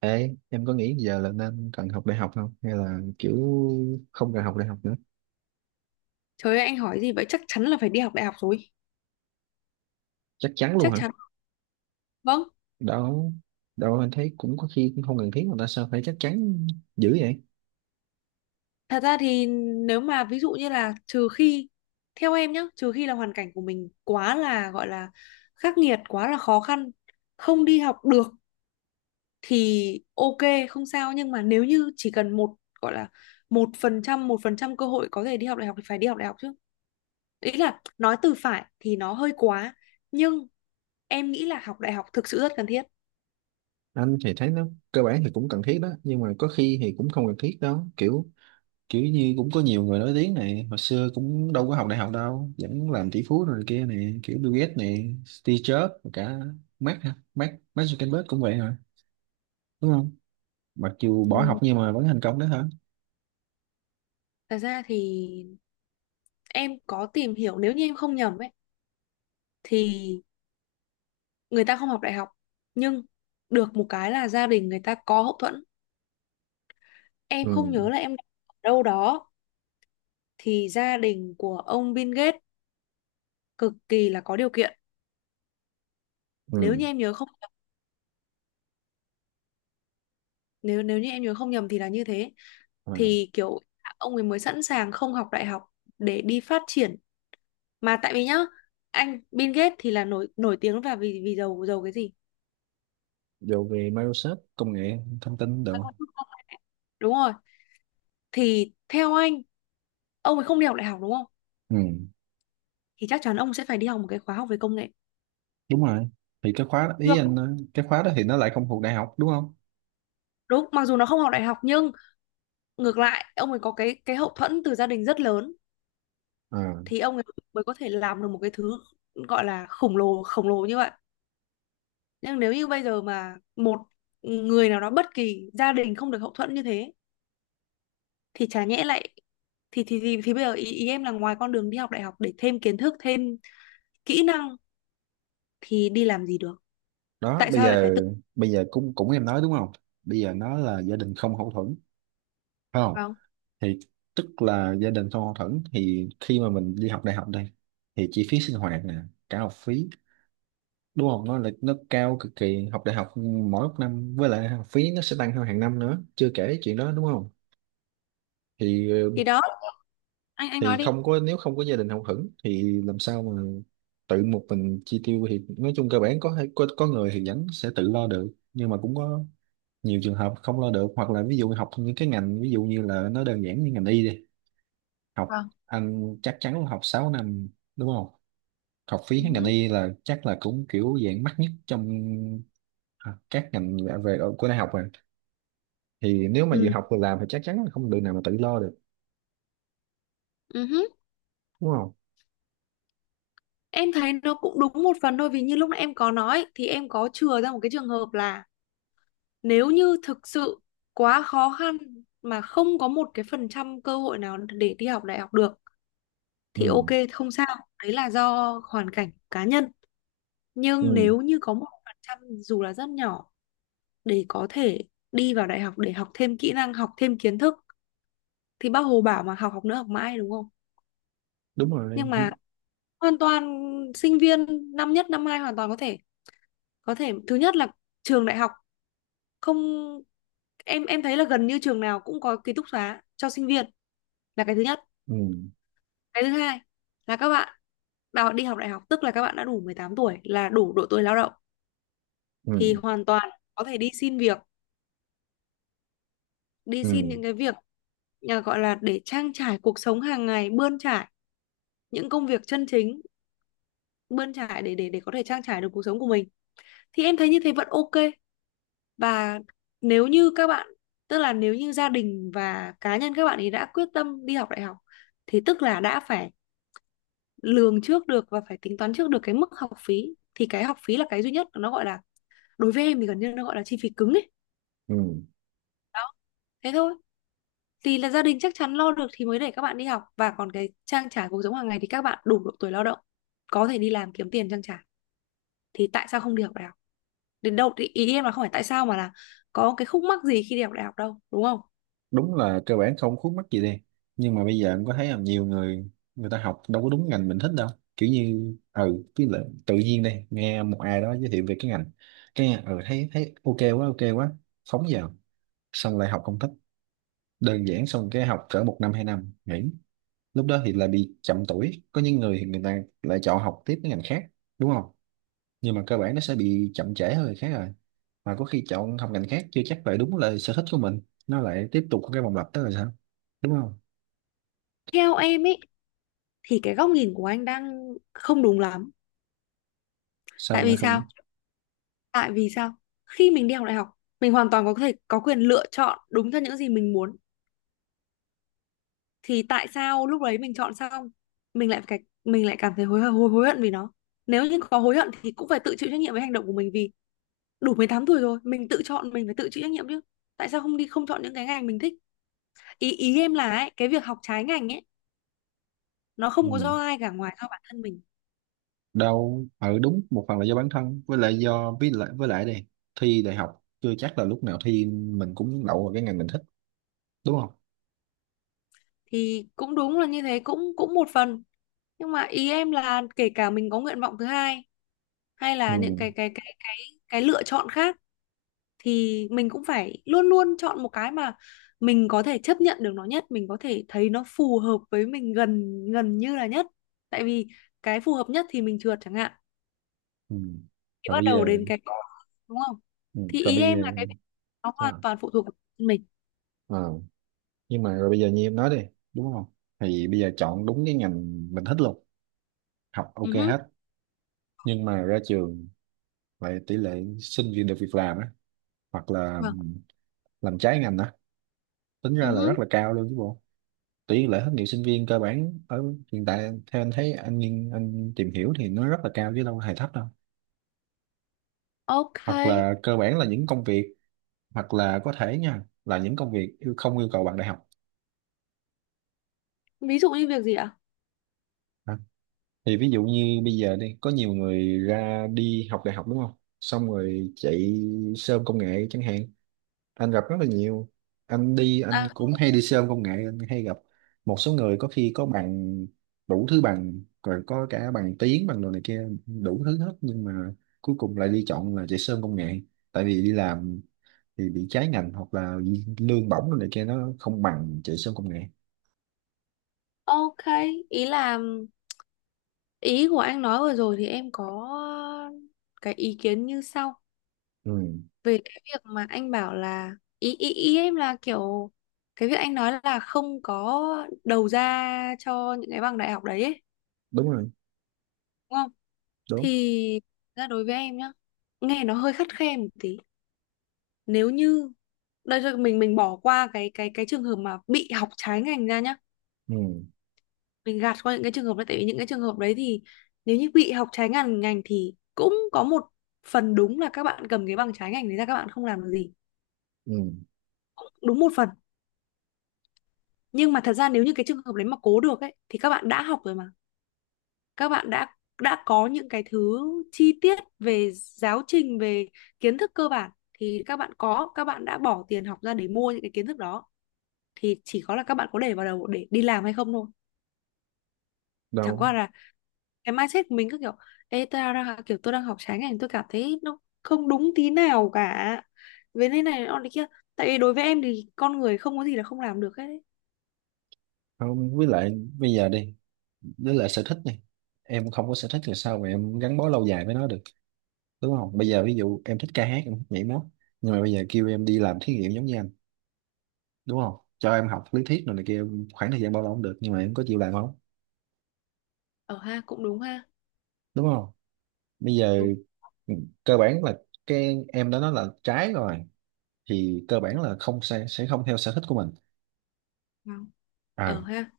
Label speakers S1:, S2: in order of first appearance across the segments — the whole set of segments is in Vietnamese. S1: Ê, em có nghĩ giờ là nên cần học đại học không? Hay là kiểu không cần học đại học nữa?
S2: Trời ơi, anh hỏi gì vậy? Chắc chắn là phải đi học đại học rồi.
S1: Chắc chắn luôn
S2: Chắc
S1: hả?
S2: chắn. Vâng.
S1: Đâu, đâu anh thấy cũng có khi cũng không cần thiết mà ta sao phải chắc chắn dữ vậy?
S2: Thật ra thì nếu mà ví dụ như là trừ khi, theo em nhá, trừ khi là hoàn cảnh của mình quá là, gọi là, khắc nghiệt, quá là khó khăn, không đi học được thì ok, không sao. Nhưng mà nếu như chỉ cần một, gọi là, 1%, 1% cơ hội có thể đi học đại học thì phải đi học đại học chứ. Ý là nói từ phải thì nó hơi quá, nhưng em nghĩ là học đại học thực sự rất cần thiết.
S1: Anh thì thấy nó cơ bản thì cũng cần thiết đó, nhưng mà có khi thì cũng không cần thiết đó. Kiểu kiểu như cũng có nhiều người nổi tiếng này, hồi xưa cũng đâu có học đại học đâu, vẫn làm tỷ phú rồi kia này, kiểu Bill Gates này, Steve Jobs, rồi cả Mark hả? Mark Zuckerberg cũng vậy hả? Đúng không? Mặc dù bỏ
S2: Ừ,
S1: học nhưng mà vẫn thành công đó hả?
S2: thật ra thì em có tìm hiểu, nếu như em không nhầm ấy, thì người ta không học đại học nhưng được một cái là gia đình người ta có hậu thuẫn. Em
S1: Ừ,
S2: không nhớ là em đọc ở đâu đó, thì gia đình của ông Bill Gates cực kỳ là có điều kiện, nếu như em nhớ không nhầm, nếu nếu như em nhớ không nhầm thì là như thế.
S1: ừ.
S2: Thì kiểu ông ấy mới sẵn sàng không học đại học để đi phát triển, mà tại vì nhá, anh Bill Gates thì là nổi nổi tiếng và vì vì giàu giàu cái gì.
S1: Dù về Microsoft công nghệ thông tin được không?
S2: Đúng rồi. Thì theo anh, ông ấy không đi học đại học đúng không,
S1: Ừ,
S2: thì chắc chắn ông sẽ phải đi học một cái khóa học về công nghệ.
S1: đúng rồi. Thì cái khóa ý
S2: Được.
S1: anh nói, cái khóa đó thì nó lại không thuộc đại học đúng không?
S2: Đúng, mặc dù nó không học đại học nhưng ngược lại ông ấy có cái hậu thuẫn từ gia đình rất lớn.
S1: Ờ,
S2: Thì ông ấy mới có thể làm được một cái thứ gọi là khổng lồ như vậy. Nhưng nếu như bây giờ mà một người nào đó bất kỳ gia đình không được hậu thuẫn như thế thì chả nhẽ lại, thì bây giờ ý em là ngoài con đường đi học đại học để thêm kiến thức, thêm kỹ năng thì đi làm gì được?
S1: đó
S2: Tại sao lại phải tự
S1: bây giờ cũng cũng em nói đúng không? Bây giờ nó là gia đình không hậu thuẫn phải không?
S2: vào?
S1: Thì tức là gia đình không hậu thuẫn thì khi mà mình đi học đại học đây thì chi phí sinh hoạt nè, cả học phí đúng không? Nó là nó cao cực kỳ học đại học mỗi một năm với lại học phí nó sẽ tăng theo hàng năm nữa, chưa kể chuyện đó đúng không? thì
S2: Thì đó, anh nói
S1: thì
S2: đi.
S1: không có nếu không có gia đình hậu thuẫn thì làm sao mà tự một mình chi tiêu thì nói chung cơ bản có thể- có người thì vẫn sẽ tự lo được nhưng mà cũng có nhiều trường hợp không lo được hoặc là ví dụ học những cái ngành ví dụ như là nó đơn giản như ngành y đi học
S2: Vâng.
S1: anh chắc chắn là học 6 năm đúng không học phí
S2: Ừ.
S1: ngành y là chắc là cũng kiểu dạng mắc nhất trong à, các ngành về về- của đại học rồi thì nếu mà vừa
S2: Ừ,
S1: học vừa làm thì chắc chắn là không được nào mà tự lo được
S2: ừ.
S1: đúng không?
S2: Em thấy nó cũng đúng một phần thôi, vì như lúc nãy em có nói thì em có chừa ra một cái trường hợp là nếu như thực sự quá khó khăn mà không có một cái phần trăm cơ hội nào để đi học đại học được
S1: Ừ,
S2: thì ok, không sao, đấy là do hoàn cảnh cá nhân.
S1: ừ,
S2: Nhưng nếu như có 1% dù là rất nhỏ để có thể đi vào đại học để học thêm kỹ năng, học thêm kiến thức, thì bác Hồ bảo mà học, học nữa, học mãi, đúng không?
S1: đúng rồi.
S2: Nhưng
S1: Ừ,
S2: mà hoàn toàn, sinh viên năm nhất năm hai hoàn toàn có thể, có thể. Thứ nhất là trường đại học, không, em thấy là gần như trường nào cũng có ký túc xá cho sinh viên, là cái thứ nhất.
S1: ừ,
S2: Cái thứ hai là các bạn, bảo đi học đại học tức là các bạn đã đủ 18 tuổi, là đủ độ tuổi lao động,
S1: ừ.
S2: thì hoàn toàn có thể đi xin việc, đi xin
S1: Ừ,
S2: những cái việc, à, gọi là để trang trải cuộc sống hàng ngày, bươn trải, những công việc chân chính, bươn trải để có thể trang trải được cuộc sống của mình. Thì em thấy như thế vẫn ok. Và nếu như các bạn, tức là nếu như gia đình và cá nhân các bạn ấy đã quyết tâm đi học đại học thì tức là đã phải lường trước được và phải tính toán trước được cái mức học phí. Thì cái học phí là cái duy nhất, nó gọi là, đối với em thì gần như nó gọi là chi phí cứng ấy.
S1: ừ.
S2: Đó, thế thôi. Thì là gia đình chắc chắn lo được thì mới để các bạn đi học, và còn cái trang trải cuộc sống hàng ngày thì các bạn đủ độ tuổi lao động, có thể đi làm kiếm tiền trang trải, thì tại sao không đi học đại học đến đâu? Thì ý em là không phải tại sao mà là có cái khúc mắc gì khi đi học đại học đâu, đúng không?
S1: Đúng là cơ bản không khuất mắc gì đi nhưng mà bây giờ em có thấy là nhiều người người ta học đâu có đúng ngành mình thích đâu kiểu như ừ cứ là tự nhiên đây nghe một ai đó giới thiệu về cái ngành cái nghe, ừ thấy thấy ok quá phóng vào xong lại học không thích đơn giản xong cái học cỡ 1 năm 2 năm nghỉ lúc đó thì lại bị chậm tuổi có những người thì người ta lại chọn học tiếp cái ngành khác đúng không nhưng mà cơ bản nó sẽ bị chậm trễ hơn người khác rồi mà có khi chọn học ngành khác chưa chắc lại đúng là sở thích của mình nó lại tiếp tục cái vòng lặp đó là sao đúng không
S2: Theo em ấy, thì cái góc nhìn của anh đang không đúng lắm. Tại
S1: sao lại
S2: vì sao?
S1: không?
S2: Tại vì sao khi mình đi học đại học, mình hoàn toàn có thể có quyền lựa chọn đúng theo những gì mình muốn, thì tại sao lúc đấy mình chọn xong, mình lại phải, mình lại cảm thấy hối hối hối hận vì nó? Nếu như có hối hận thì cũng phải tự chịu trách nhiệm với hành động của mình, vì đủ 18 tuổi rồi mình tự chọn, mình phải tự chịu trách nhiệm chứ. Tại sao không đi, không chọn những cái ngành mình thích? Ý, ý em là ấy, cái việc học trái ngành ấy, nó không có
S1: Ừ,
S2: do ai cả ngoài do bản thân mình.
S1: đâu ừ đúng một phần là do bản thân với lại do với lại đây thi đại học chưa chắc là lúc nào thi mình cũng đậu vào cái ngành mình thích đúng không?
S2: Thì cũng đúng là như thế, cũng cũng một phần, nhưng mà ý em là kể cả mình có nguyện vọng thứ hai hay là những
S1: Ừ.
S2: cái cái lựa chọn khác, thì mình cũng phải luôn luôn chọn một cái mà mình có thể chấp nhận được nó nhất, mình có thể thấy nó phù hợp với mình gần gần như là nhất. Tại vì cái phù hợp nhất thì mình trượt chẳng hạn,
S1: Ừ.
S2: thì
S1: Rồi
S2: bắt
S1: bây
S2: đầu
S1: giờ
S2: đến cái, đúng không?
S1: ừ.
S2: Thì
S1: Rồi
S2: ý
S1: bây giờ
S2: em là cái, nó hoàn
S1: sao?
S2: toàn phụ thuộc vào mình.
S1: Ờ, nhưng mà rồi bây giờ như em nói đi đúng không thì bây giờ chọn đúng cái ngành mình thích luôn học
S2: Ừ
S1: ok
S2: hứ.
S1: hết nhưng mà ra trường vậy tỷ lệ sinh viên được việc làm á hoặc là
S2: Vâng.
S1: làm trái ngành á tính
S2: Ừ
S1: ra là
S2: hứ.
S1: rất là cao luôn chứ bộ tỷ lệ thất nghiệp sinh viên cơ bản ở hiện tại theo anh thấy anh nghiên- anh tìm hiểu thì nó rất là cao chứ đâu hề thấp đâu
S2: Ok.
S1: hoặc là cơ bản là những công việc hoặc là có thể nha là những công việc yêu- không yêu cầu bằng đại học.
S2: Ví dụ như việc gì ạ?
S1: Ha. Thì ví dụ như bây giờ đi có nhiều người ra đi học đại học đúng không xong rồi chạy sơm công nghệ chẳng hạn anh gặp rất là nhiều anh đi anh
S2: À,
S1: cũng hay đi xe ôm công nghệ anh hay gặp một số người có khi có bằng đủ thứ bằng rồi có cả bằng tiếng bằng đồ này kia đủ thứ hết nhưng mà cuối cùng lại đi chọn là chạy xe ôm công nghệ tại vì đi làm thì bị trái ngành hoặc là lương bổng đồ này kia nó không bằng chạy xe ôm công nghệ.
S2: ok. Ý là ý của anh nói vừa rồi thì em có cái ý kiến như sau,
S1: Ừ,
S2: về cái việc mà anh bảo là, ý ý ý em là kiểu, cái việc anh nói là không có đầu ra cho những cái bằng đại học đấy ấy,
S1: đúng rồi.
S2: đúng không?
S1: Đúng.
S2: Thì ra đối với em nhá, nghe nó hơi khắt khe một tí. Nếu như đây rồi mình bỏ qua cái trường hợp mà bị học trái ngành ra nhá,
S1: Ừ,
S2: mình gạt qua những cái trường hợp đấy, tại vì những cái trường hợp đấy thì nếu như bị học trái ngành ngành thì cũng có một phần đúng là các bạn cầm cái bằng trái ngành đấy ra, các bạn không làm được gì.
S1: ừ.
S2: Cũng đúng một phần, nhưng mà thật ra nếu như cái trường hợp đấy mà cố được ấy thì các bạn đã học rồi mà, các bạn đã có những cái thứ chi tiết về giáo trình, về kiến thức cơ bản. Thì các bạn có, các bạn đã bỏ tiền học ra để mua những cái kiến thức đó, thì chỉ có là các bạn có để vào đầu để đi làm hay không thôi. Chẳng
S1: Đâu
S2: qua là cái mindset của mình cứ kiểu ê, kiểu tôi đang học trái ngành, tôi cảm thấy nó không đúng tí nào cả, với thế này nó thế kia. Tại vì đối với em thì con người không có gì là không làm được hết ấy.
S1: không với lại bây giờ đi với lại sở thích này em không có sở thích là sao mà em gắn bó lâu dài với nó được đúng không bây giờ ví dụ em thích ca hát em thích nhảy múa nhưng mà bây giờ kêu em đi làm thí nghiệm giống như anh đúng không cho em học lý thuyết rồi này kia em- khoảng thời gian bao lâu cũng được nhưng mà em có chịu làm không
S2: Ở ha, cũng đúng ha.
S1: đúng không bây giờ
S2: Đúng.
S1: ừ, cơ bản là cái em đã nói là trái rồi thì cơ bản là không sẽ không theo sở thích của mình
S2: Vâng. ở
S1: à
S2: ha.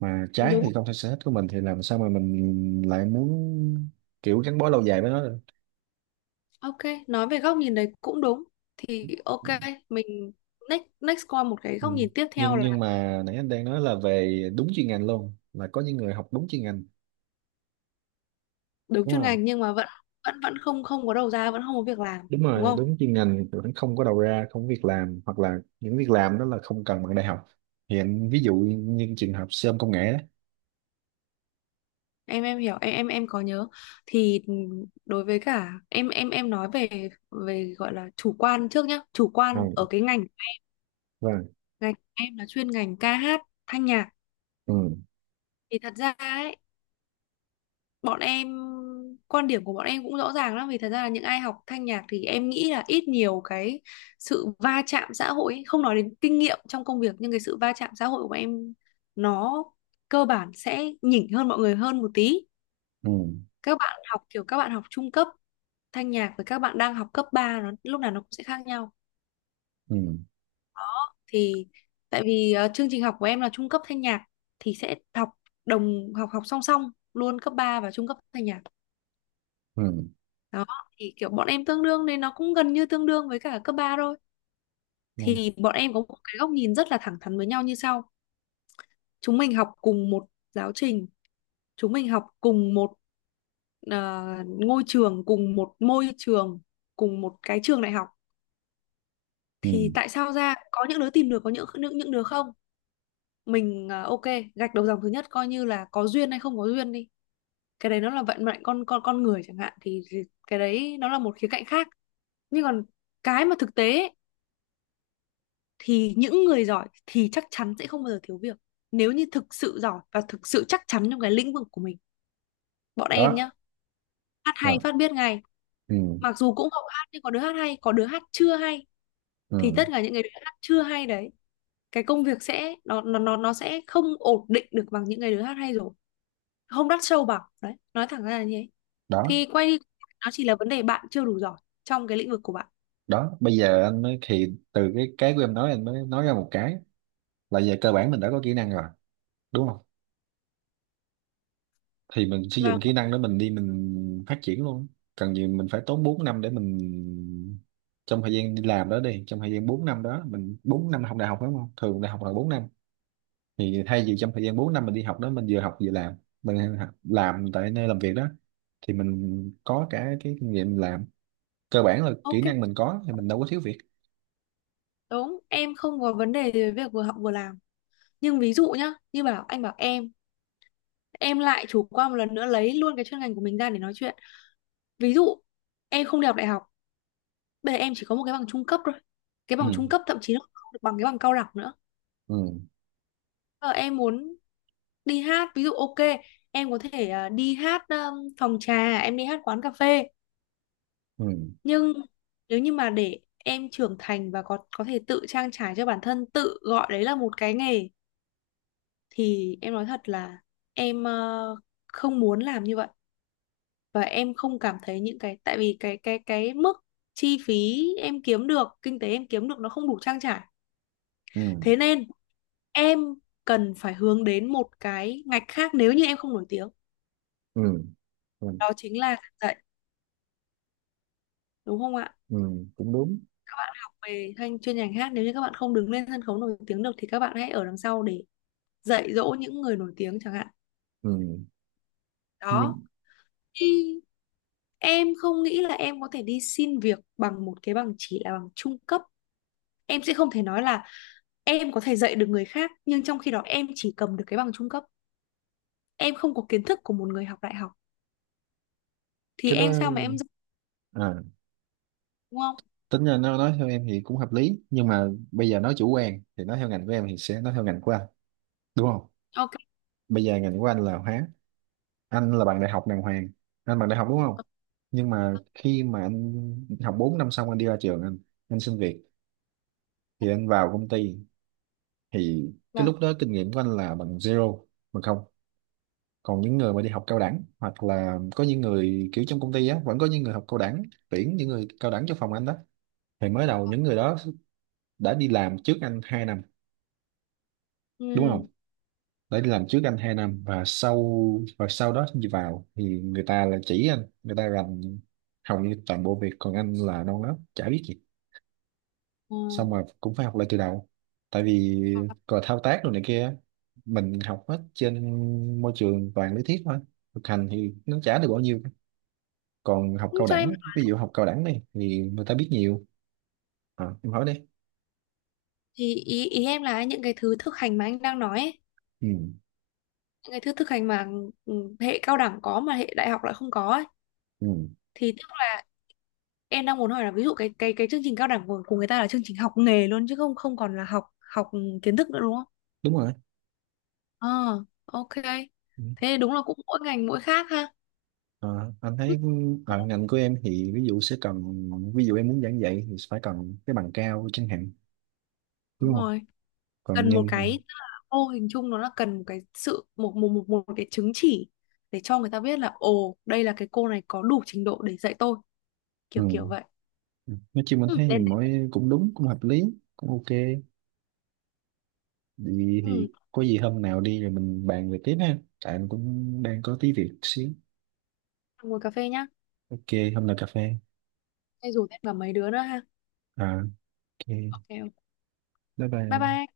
S1: mà trái
S2: Đúng.
S1: thì không theo sở thích của mình thì làm sao mà mình lại muốn kiểu gắn bó lâu dài với nó được.
S2: Ok. Nói về góc nhìn đấy cũng đúng, thì ok, mình next next qua một cái
S1: Ừ.
S2: góc nhìn tiếp theo
S1: nhưng
S2: là
S1: mà nãy anh đang nói là về đúng chuyên ngành luôn là có những người học đúng chuyên ngành
S2: đúng
S1: đúng
S2: chuyên
S1: không
S2: ngành nhưng mà vẫn, vẫn không không có đầu ra, vẫn không có việc làm,
S1: đúng
S2: đúng
S1: rồi
S2: không?
S1: đúng chuyên ngành tụi nó không có đầu ra không có việc làm hoặc là những việc làm đó là không cần bằng đại học hiện ví dụ như trường hợp sơm công nghệ.
S2: Em hiểu, em có nhớ, thì đối với cả em nói về về gọi là chủ quan trước nhá, chủ
S1: Đó,
S2: quan
S1: ừ,
S2: ở cái ngành,
S1: vâng.
S2: ngành em là chuyên ngành ca hát, thanh nhạc.
S1: Ừ,
S2: Thì thật ra ấy, bọn em, quan điểm của bọn em cũng rõ ràng lắm, vì thật ra là những ai học thanh nhạc thì em nghĩ là ít nhiều cái sự va chạm xã hội ấy. Không nói đến kinh nghiệm trong công việc, nhưng cái sự va chạm xã hội của bọn em nó cơ bản sẽ nhỉnh hơn mọi người hơn một tí.
S1: ừ,
S2: Các bạn học kiểu các bạn học trung cấp thanh nhạc với các bạn đang học cấp 3 lúc nào nó cũng sẽ khác nhau.
S1: ừ,
S2: Thì tại vì chương trình học của em là trung cấp thanh nhạc, thì sẽ học đồng học học song song luôn cấp 3 và trung cấp thanh nhạc.
S1: ừ,
S2: Đó, thì kiểu bọn em tương đương, nên nó cũng gần như tương đương với cả cấp 3 thôi.
S1: ừ,
S2: Thì bọn em có một cái góc nhìn rất là thẳng thắn với nhau như sau: chúng mình học cùng một giáo trình, chúng mình học cùng một ngôi trường, cùng một môi trường, cùng một cái trường đại học.
S1: ừ.
S2: Thì tại sao ra có những đứa tìm được, có những đứa không? Mình à, ok, gạch đầu dòng thứ nhất coi như là có duyên hay không có duyên đi, cái đấy nó là vận mệnh con người chẳng hạn, thì cái đấy nó là một khía cạnh khác. Nhưng còn cái mà thực tế ấy, thì những người giỏi thì chắc chắn sẽ không bao giờ thiếu việc, nếu như thực sự giỏi và thực sự chắc chắn trong cái lĩnh vực của mình. Bọn em
S1: Đó
S2: nhá, hát hay
S1: rồi
S2: phát biết ngay.
S1: ừ,
S2: Mặc dù cũng học hát nhưng có đứa hát hay, có đứa hát chưa hay. Thì
S1: ừ.
S2: tất cả những người đứa hát chưa hay đấy, cái công việc sẽ nó sẽ không ổn định được bằng những người đứa hát hay rồi, không đắt sâu bằng đấy, nói thẳng ra là như thế.
S1: Đó
S2: Thì quay đi, nó chỉ là vấn đề bạn chưa đủ giỏi trong cái lĩnh vực của bạn.
S1: đó bây giờ anh mới thì từ cái của em nói anh mới nói ra một cái là về cơ bản mình đã có kỹ năng rồi đúng không thì mình sử dụng
S2: Và
S1: kỹ năng đó mình đi mình phát triển luôn cần gì mình phải tốn 4 năm để mình trong thời gian đi làm đó đi trong thời gian 4 năm đó mình 4 năm học đại học đúng không thường đại học là 4 năm thì thay vì trong thời gian 4 năm mình đi học đó mình vừa học vừa làm mình học- làm tại nơi làm việc đó thì mình có cả cái kinh nghiệm làm cơ bản là
S2: ok,
S1: kỹ năng mình có thì mình đâu có thiếu việc.
S2: đúng, em không có vấn đề về việc vừa học vừa làm. Nhưng ví dụ nhá, như bảo anh bảo em lại chủ quan một lần nữa lấy luôn cái chuyên ngành của mình ra để nói chuyện. Ví dụ em không đi học đại học, bây giờ em chỉ có một cái bằng trung cấp thôi, cái bằng
S1: Ừ,
S2: trung cấp thậm chí nó không được bằng cái bằng cao đẳng nữa.
S1: ừ,
S2: Bây em muốn đi hát ví dụ, ok, em có thể đi hát phòng trà, em đi hát quán cà phê.
S1: ừ,
S2: Nhưng nếu như mà để em trưởng thành và có thể tự trang trải cho bản thân, tự gọi đấy là một cái nghề, thì em nói thật là em không muốn làm như vậy. Và em không cảm thấy những cái, tại vì cái mức chi phí em kiếm được, kinh tế em kiếm được nó không đủ trang trải.
S1: ừ,
S2: Thế nên em cần phải hướng đến một cái ngạch khác nếu như em không nổi tiếng.
S1: ừ, ừ,
S2: Đó chính là giảng dạy, đúng không ạ?
S1: ừ. Cũng đúng
S2: Các bạn học về thanh chuyên ngành hát, nếu như các bạn không đứng lên sân khấu nổi tiếng được thì các bạn hãy ở đằng sau để dạy dỗ những người nổi tiếng chẳng hạn.
S1: ừ. Nhưng
S2: Đó. Thì em không nghĩ là em có thể đi xin việc bằng một cái bằng chỉ là bằng trung cấp. Em sẽ không thể nói là em có thể dạy được người khác nhưng trong khi đó em chỉ cầm được cái bằng trung cấp, em không có kiến thức của một người học đại học, thì
S1: cái đó
S2: em sao mà em dạy? Đúng không?
S1: tính ra nó nói theo em thì cũng hợp lý nhưng mà bây giờ nói chủ quan thì nói theo ngành của em thì sẽ nói theo ngành của anh đúng không
S2: Ok,
S1: bây giờ ngành của anh là hóa anh là bằng đại học đàng hoàng anh bằng đại học đúng không nhưng mà khi mà anh học 4 năm xong anh đi ra trường anh xin việc thì anh vào công ty thì cái
S2: vâng,
S1: lúc đó kinh nghiệm của anh là bằng zero bằng không còn những người mà đi học cao đẳng hoặc là có những người kiểu trong công ty á vẫn có những người học cao đẳng tuyển những người cao đẳng cho phòng anh đó thì mới đầu những người đó đã đi làm trước anh 2 năm đúng không
S2: ừ.
S1: để đi làm trước anh 2 năm và sau đó đi vào thì người ta là chỉ anh người ta làm hầu như toàn bộ việc còn anh là non lắm chả biết gì
S2: Ừ.
S1: xong rồi cũng phải học lại từ đầu tại vì còn thao tác rồi này kia mình học hết trên môi trường toàn lý thuyết thôi thực hành thì nó chả được bao nhiêu còn học
S2: Ừ,
S1: cao
S2: cho em.
S1: đẳng ví dụ học cao đẳng này thì người ta biết nhiều. À, em hỏi đi.
S2: Thì ý ý em là những cái thứ thực hành mà anh đang nói ấy,
S1: Ừ,
S2: những cái thứ thực hành mà ừ, hệ cao đẳng có mà hệ đại học lại không có ấy,
S1: ừ,
S2: thì tức là em đang muốn hỏi là ví dụ cái chương trình cao đẳng của người ta là chương trình học nghề luôn, chứ không không còn là học học kiến thức nữa, đúng không?
S1: đúng rồi.
S2: Ờ, ok.
S1: Ừ.
S2: Thế đúng là cũng mỗi ngành mỗi khác ha.
S1: Ờ, anh
S2: Ừ.
S1: thấy ở ngành của em thì ví dụ sẽ cần ví dụ em muốn giảng dạy thì phải cần cái bằng cao chẳng hạn
S2: Đúng
S1: đúng không
S2: rồi.
S1: còn
S2: Cần một
S1: nhanh
S2: cái, mô hình chung nó là cần một cái sự một cái chứng chỉ để cho người ta biết là ồ, đây là cái cô này có đủ trình độ để dạy tôi, kiểu kiểu
S1: ừ.
S2: vậy.
S1: Nói chung anh
S2: Ừ,
S1: thấy thì
S2: lên đây.
S1: mỗi cũng đúng cũng hợp lý cũng ok thì
S2: Ừ,
S1: có gì hôm nào đi rồi mình bàn về tiếp ha tại anh cũng đang có tí việc xíu
S2: ngồi cà phê nhá.
S1: ok hôm nào cà phê
S2: Hay rủ thêm cả mấy đứa nữa ha.
S1: à, ok
S2: Ok. Ok.
S1: bye
S2: Bye
S1: bye
S2: bye.